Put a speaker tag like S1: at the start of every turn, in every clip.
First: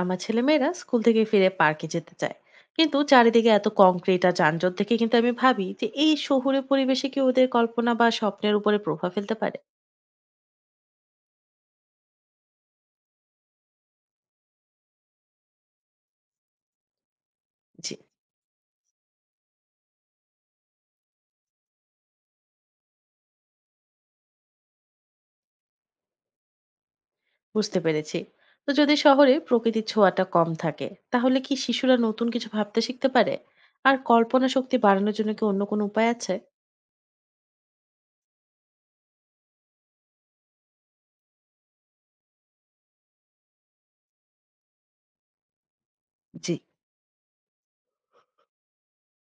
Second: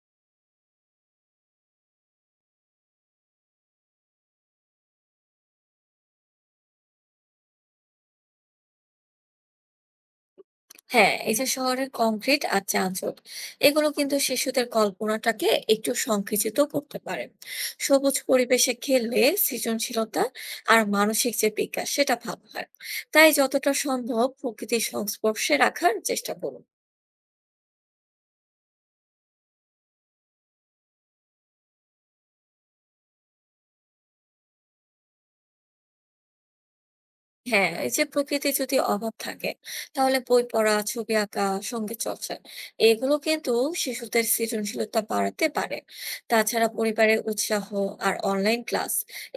S1: আমার ছেলেমেয়েরা স্কুল থেকে ফিরে পার্কে যেতে চায়, কিন্তু চারিদিকে এত কংক্রিট আর যানজট দেখে কিন্তু আমি ভাবি যে এই শহুরে পরিবেশে কি ওদের কল্পনা বা স্বপ্নের উপরে প্রভাব ফেলতে পারে।
S2: হ্যাঁ, এই যে শহরের কংক্রিট আর যানজট এগুলো কিন্তু শিশুদের কল্পনাটাকে একটু সংকুচিত করতে পারে।
S1: জি।
S2: সবুজ পরিবেশে খেললে সৃজনশীলতা আর মানসিক যে বিকাশ সেটা ভালো হয়। তাই যতটা সম্ভব প্রকৃতির সংস্পর্শে রাখার চেষ্টা করুন।
S1: বুঝতে পেরেছি। তো যদি শহরে প্রকৃতির ছোঁয়াটা কম থাকে তাহলে কি শিশুরা নতুন কিছু ভাবতে শিখতে পারে? আর কল্পনা শক্তি বাড়ানোর জন্য কি অন্য কোনো উপায় আছে?
S2: হ্যাঁ, এই যে প্রকৃতির যদি অভাব থাকে, তাহলে বই পড়া, ছবি আঁকা, সঙ্গীত চর্চা এগুলো কিন্তু শিশুদের সৃজনশীলতা বাড়াতে পারে।
S1: জি।
S2: তাছাড়া পরিবারের উৎসাহ আর অনলাইন ক্লাস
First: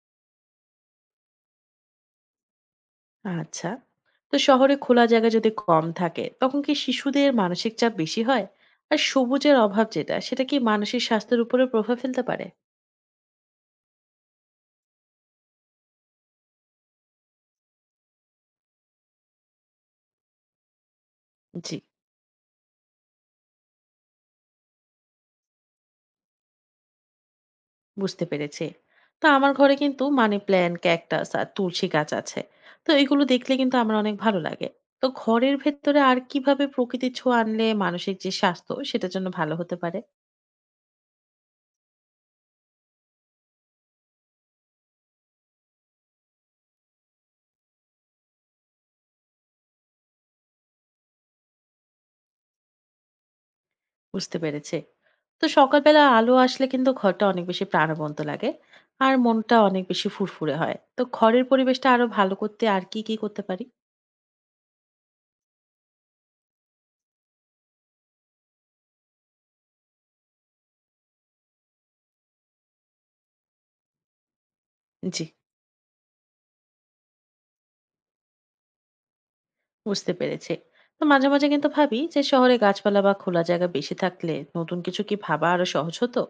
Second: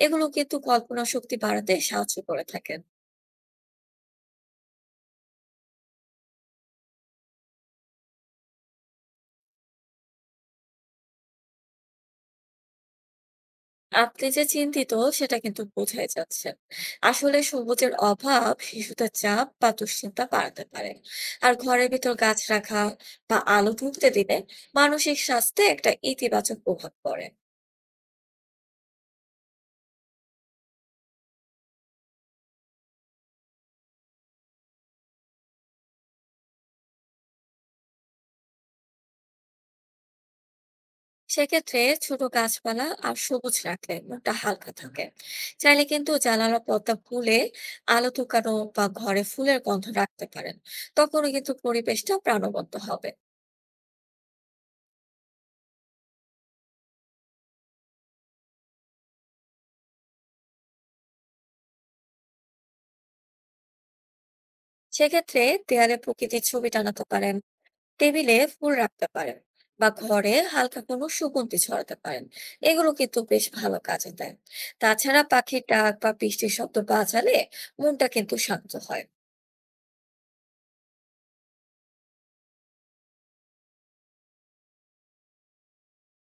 S2: এগুলো কিন্তু কল্পনা শক্তি বাড়াতে সাহায্য করে থাকেন।
S1: আচ্ছা। তো শহরে খোলা জায়গা যদি কম থাকে তখন কি শিশুদের মানসিক চাপ বেশি হয়? আর সবুজের অভাব যেটা সেটা কি মানসিক স্বাস্থ্যের উপরে প্রভাব ফেলতে পারে?
S2: আপনি যে চিন্তিত সেটা কিন্তু বোঝাই যাচ্ছে। আসলে সবুজের অভাব শিশুদের চাপ বা দুশ্চিন্তা বাড়াতে পারে। আর
S1: জি।
S2: ঘরের ভিতর গাছ রাখা বা আলো ঢুকতে দিলে মানসিক স্বাস্থ্যে একটা ইতিবাচক প্রভাব পড়ে।
S1: বুঝতে পেরেছি। তো আমার ঘরে কিন্তু মানি প্ল্যান্ট, ক্যাকটাস আর তুলসী গাছ আছে। তো এগুলো দেখলে কিন্তু আমার অনেক ভালো লাগে। তো ঘরের ভেতরে আর কিভাবে প্রকৃতির ছোঁয়া আনলে মানসিক যে স্বাস্থ্য সেটার জন্য ভালো হতে পারে?
S2: সেক্ষেত্রে ছোট গাছপালা আর সবুজ রাখলে মনটা হালকা থাকে। চাইলে কিন্তু জানালার পর্দা খুলে আলো ঢুকানো বা ঘরে ফুলের গন্ধ রাখতে পারেন, তখনও কিন্তু পরিবেশটা প্রাণবন্ত হবে।
S1: বুঝতে পেরেছি। তো সকালবেলা আলো আসলে কিন্তু ঘরটা অনেক বেশি প্রাণবন্ত লাগে আর মনটা অনেক বেশি ফুরফুরে হয়। তো ঘরের পরিবেশটা আরো ভালো করতে আর কি কি করতে পারি?
S2: সেক্ষেত্রে দেয়ালে প্রকৃতির ছবি টানাতে পারেন, টেবিলে ফুল রাখতে পারেন বা ঘরে হালকা কোনো সুগন্ধি ছড়াতে পারেন। এগুলো কিন্তু বেশ ভালো কাজে দেয়। তাছাড়া
S1: জি।
S2: পাখির ডাক বা বৃষ্টির শব্দ বাজালে মনটা কিন্তু শান্ত হয়।
S1: বুঝতে পেরেছি। তো মাঝে মাঝে কিন্তু ভাবি যে শহরে গাছপালা বা খোলা জায়গা বেশি থাকলে নতুন কিছু কি ভাবা আরো সহজ হতো।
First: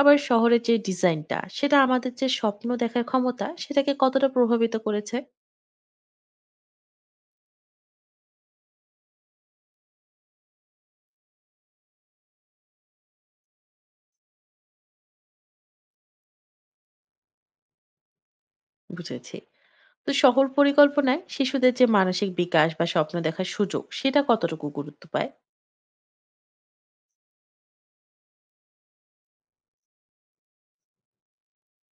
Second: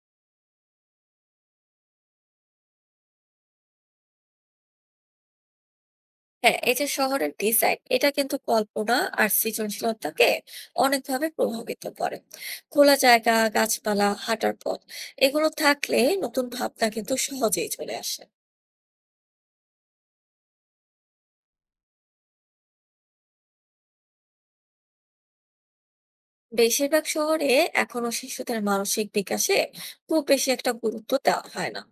S1: আবার শহরের যে ডিজাইনটা সেটা আমাদের যে স্বপ্ন দেখার ক্ষমতা সেটাকে কতটা প্রভাবিত করেছে?
S2: হ্যাঁ, এই যে শহরের ডিজাইন এটা কিন্তু কল্পনা আর সৃজনশীলতাকে অনেকভাবে প্রভাবিত করে। খোলা জায়গা, গাছপালা, হাঁটার পথ এগুলো থাকলে নতুন ভাবনা কিন্তু সহজেই চলে আসে।
S1: বুঝেছি। তো শহর পরিকল্পনায় শিশুদের যে মানসিক বিকাশ বা স্বপ্ন দেখার সুযোগ সেটা কতটুকু গুরুত্ব পায়?
S2: বেশিরভাগ শহরে এখনো শিশুদের মানসিক বিকাশে খুব বেশি একটা গুরুত্ব দেওয়া হয় না।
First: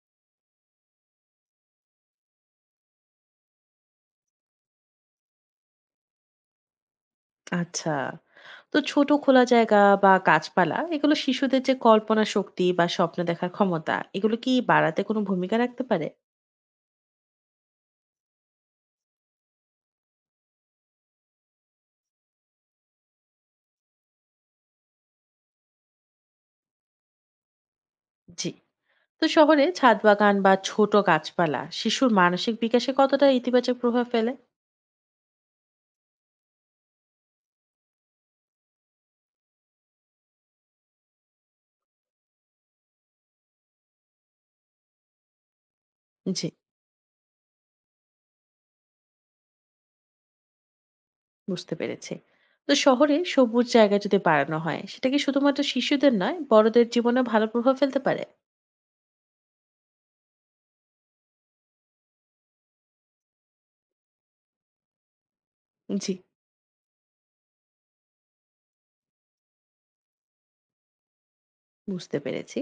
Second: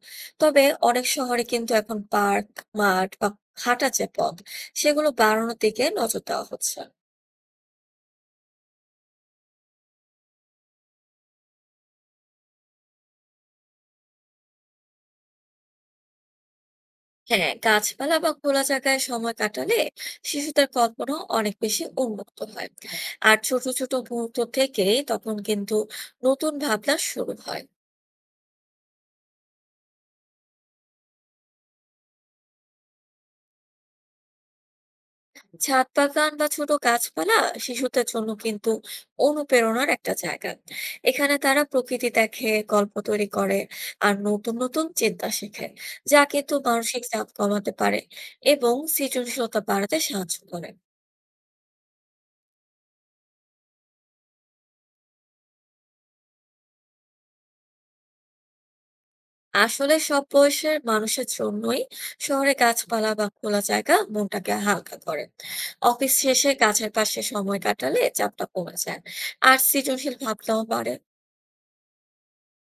S2: তবে অনেক শহরে কিন্তু এখন পার্ক, মাঠ বা হাঁটা যে পথ সেগুলো বাড়ানোর দিকে নজর দেওয়া হচ্ছে।
S1: আচ্ছা। তো ছোট খোলা জায়গা বা গাছপালা এগুলো শিশুদের যে কল্পনা শক্তি বা স্বপ্ন দেখার ক্ষমতা এগুলো কি বাড়াতে কোনো ভূমিকা রাখতে পারে?
S2: হ্যাঁ, গাছপালা বা খোলা জায়গায় সময় কাটালে শিশুদের কল্পনা অনেক বেশি উন্মুক্ত হয়। আর ছোট ছোট মুহূর্ত থেকেই তখন কিন্তু নতুন ভাবনা শুরু হয়।
S1: জি। তো শহরে ছাদ বাগান বা ছোট গাছপালা শিশুর মানসিক বিকাশে কতটা ইতিবাচক প্রভাব ফেলে?
S2: ছাদ বাগান বা ছোট গাছপালা শিশুদের জন্য কিন্তু অনুপ্রেরণার একটা জায়গা। এখানে তারা প্রকৃতি দেখে গল্প তৈরি করে আর নতুন নতুন চিন্তা শেখে, যা
S1: জি।
S2: কিন্তু মানসিক চাপ কমাতে পারে এবং সৃজনশীলতা বাড়াতে সাহায্য করে।
S1: বুঝতে পেরেছি। তো শহরে সবুজ জায়গা যদি বাড়ানো হয় সেটা কি শুধুমাত্র শিশুদের নয় বড়দের জীবনে ভালো প্রভাব ফেলতে পারে?
S2: আসলে সব বয়সের মানুষের জন্যই শহরে গাছপালা বা খোলা জায়গা মনটাকে হালকা করে।
S1: জি।
S2: অফিস শেষে গাছের পাশে সময় কাটালে চাপটা কমে যায় আর সৃজনশীল ভাবনাও বাড়ে।
S1: বুঝতে পেরেছি।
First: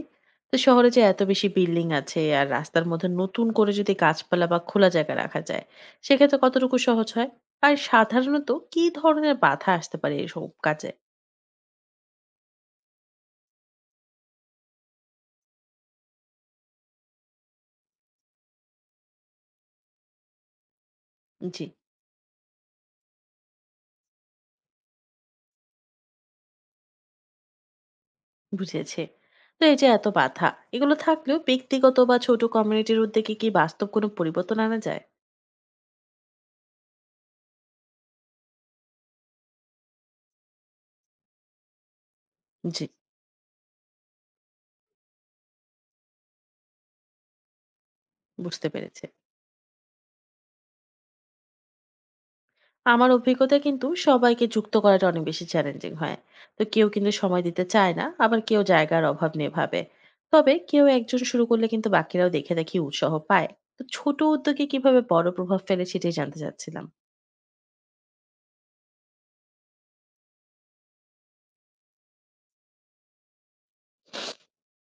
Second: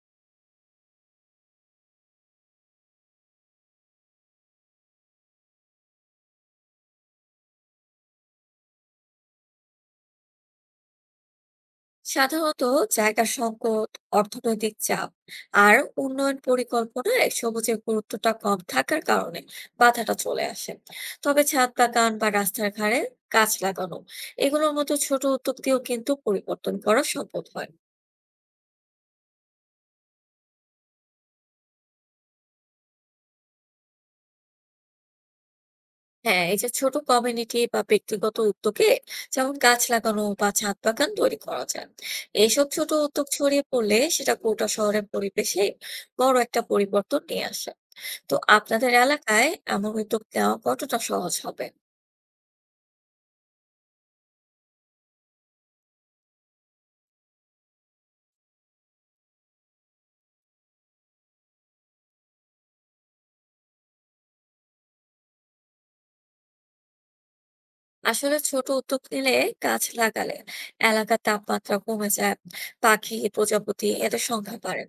S1: তো শহরে যে এত বেশি বিল্ডিং আছে আর রাস্তার মধ্যে নতুন করে যদি গাছপালা বা খোলা জায়গা রাখা যায়, সেক্ষেত্রে কতটুকু সহজ হয়? আর সাধারণত কি ধরনের বাধা আসতে পারে এসব কাজে?
S2: সাধারণত জায়গার সংকট, অর্থনৈতিক চাপ আর উন্নয়ন পরিকল্পনায় সবুজের গুরুত্বটা কম থাকার কারণে বাধাটা চলে আসে। তবে
S1: জি।
S2: ছাদ বাগান বা রাস্তার ধারে গাছ লাগানো এগুলোর মতো ছোট উদ্যোগ দিয়েও কিন্তু পরিবর্তন করা সম্ভব হয়।
S1: বুঝেছি। তো এই যে এত বাধা, এগুলো থাকলেও ব্যক্তিগত বা ছোট কমিউনিটির উদ্যোগে কি বাস্তব কোনো পরিবর্তন আনা যায়?
S2: হ্যাঁ, এই যে ছোট কমিউনিটি বা ব্যক্তিগত উদ্যোগে যেমন গাছ লাগানো বা ছাদ বাগান তৈরি করা যায়। এইসব
S1: জি।
S2: ছোট উদ্যোগ ছড়িয়ে পড়লে সেটা গোটা শহরের পরিবেশে বড় একটা পরিবর্তন নিয়ে আসে। তো
S1: বুঝতে
S2: আপনাদের
S1: পেরেছে।
S2: এলাকায় এমন উদ্যোগ নেওয়া কতটা সহজ হবে?
S1: আমার অভিজ্ঞতা কিন্তু সবাইকে যুক্ত করাটা অনেক বেশি চ্যালেঞ্জিং হয়। তো কেউ কিন্তু সময় দিতে চায় না, আবার কেউ জায়গার অভাব নিয়ে ভাবে। তবে কেউ একজন শুরু করলে কিন্তু বাকিরাও দেখে দেখি উৎসাহ পায়। তো ছোট উদ্যোগে কিভাবে বড় প্রভাব ফেলে সেটাই জানতে চাচ্ছিলাম।
S2: আসলে ছোট উদ্যোগ নিলে, গাছ লাগালে এলাকার তাপমাত্রা কমে যায়, পাখি প্রজাপতি এদের সংখ্যা বাড়ে,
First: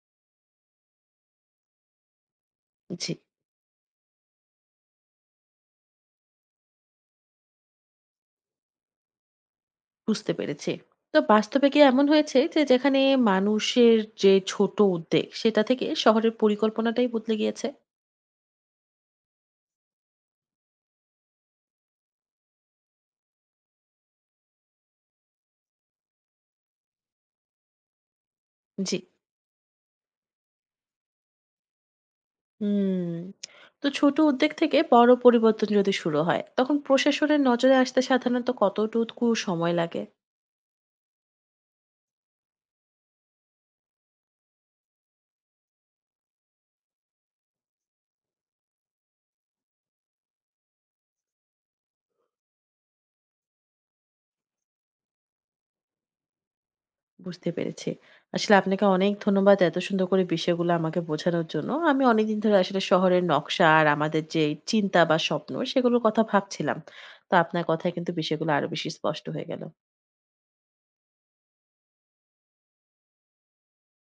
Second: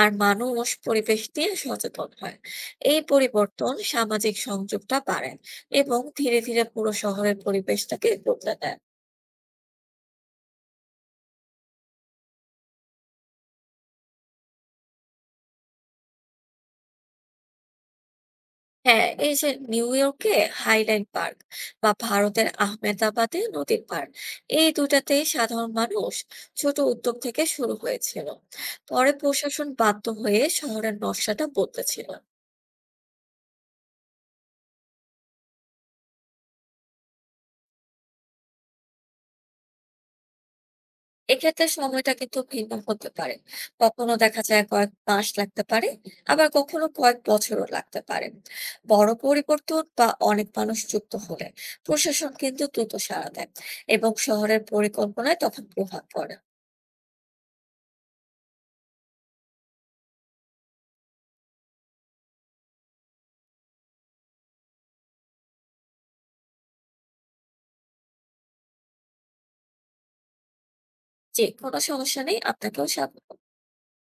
S2: আর মানুষ পরিবেশ নিয়ে সচেতন হয়। এই
S1: জি।
S2: পরিবর্তন সামাজিক সংযোগটা বাড়ে এবং ধীরে ধীরে পুরো শহরের পরিবেশটাকে বদলে দেয়।
S1: বুঝতে পেরেছি। তো বাস্তবে কি এমন হয়েছে যে যেখানে মানুষের যে ছোট উদ্যোগ সেটা থেকে শহরের পরিকল্পনাটাই বদলে গিয়েছে?
S2: হ্যাঁ, এই যে নিউ ইয়র্কে হাইল্যান্ড পার্ক বা ভারতের আহমেদাবাদে নদীর পার্ক, এই দুটাতে সাধারণ মানুষ ছোট উদ্যোগ থেকে শুরু হয়েছিল,
S1: জি।
S2: পরে প্রশাসন বাধ্য হয়ে শহরের নকশাটা বদলেছিল।
S1: হুম। তো ছোট উদ্যোগ থেকে বড় পরিবর্তন যদি শুরু হয় তখন প্রশাসনের নজরে আসতে সাধারণত কতটুকু সময় লাগে?
S2: এক্ষেত্রে সময়টা কিন্তু ভিন্ন হতে পারে। কখনো দেখা যায় কয়েক মাস লাগতে পারে, আবার কখনো কয়েক বছরও লাগতে পারে। বড় পরিবর্তন বা অনেক মানুষ যুক্ত হলে প্রশাসন কিন্তু দ্রুত সাড়া দেয় এবং শহরের পরিকল্পনায় তখন প্রভাব পড়ে।
S1: বুঝতে পেরেছি। আসলে আপনাকে অনেক ধন্যবাদ এত সুন্দর করে বিষয়গুলো আমাকে বোঝানোর জন্য। আমি অনেকদিন ধরে আসলে শহরের নকশা আর আমাদের যে চিন্তা বা স্বপ্ন সেগুলোর কথা ভাবছিলাম। তো আপনার কথায় কিন্তু বিষয়গুলো আরো বেশি স্পষ্ট হয়ে গেল।
S2: যে কোনো সমস্যা নেই, আপনাকেও স্বাগত।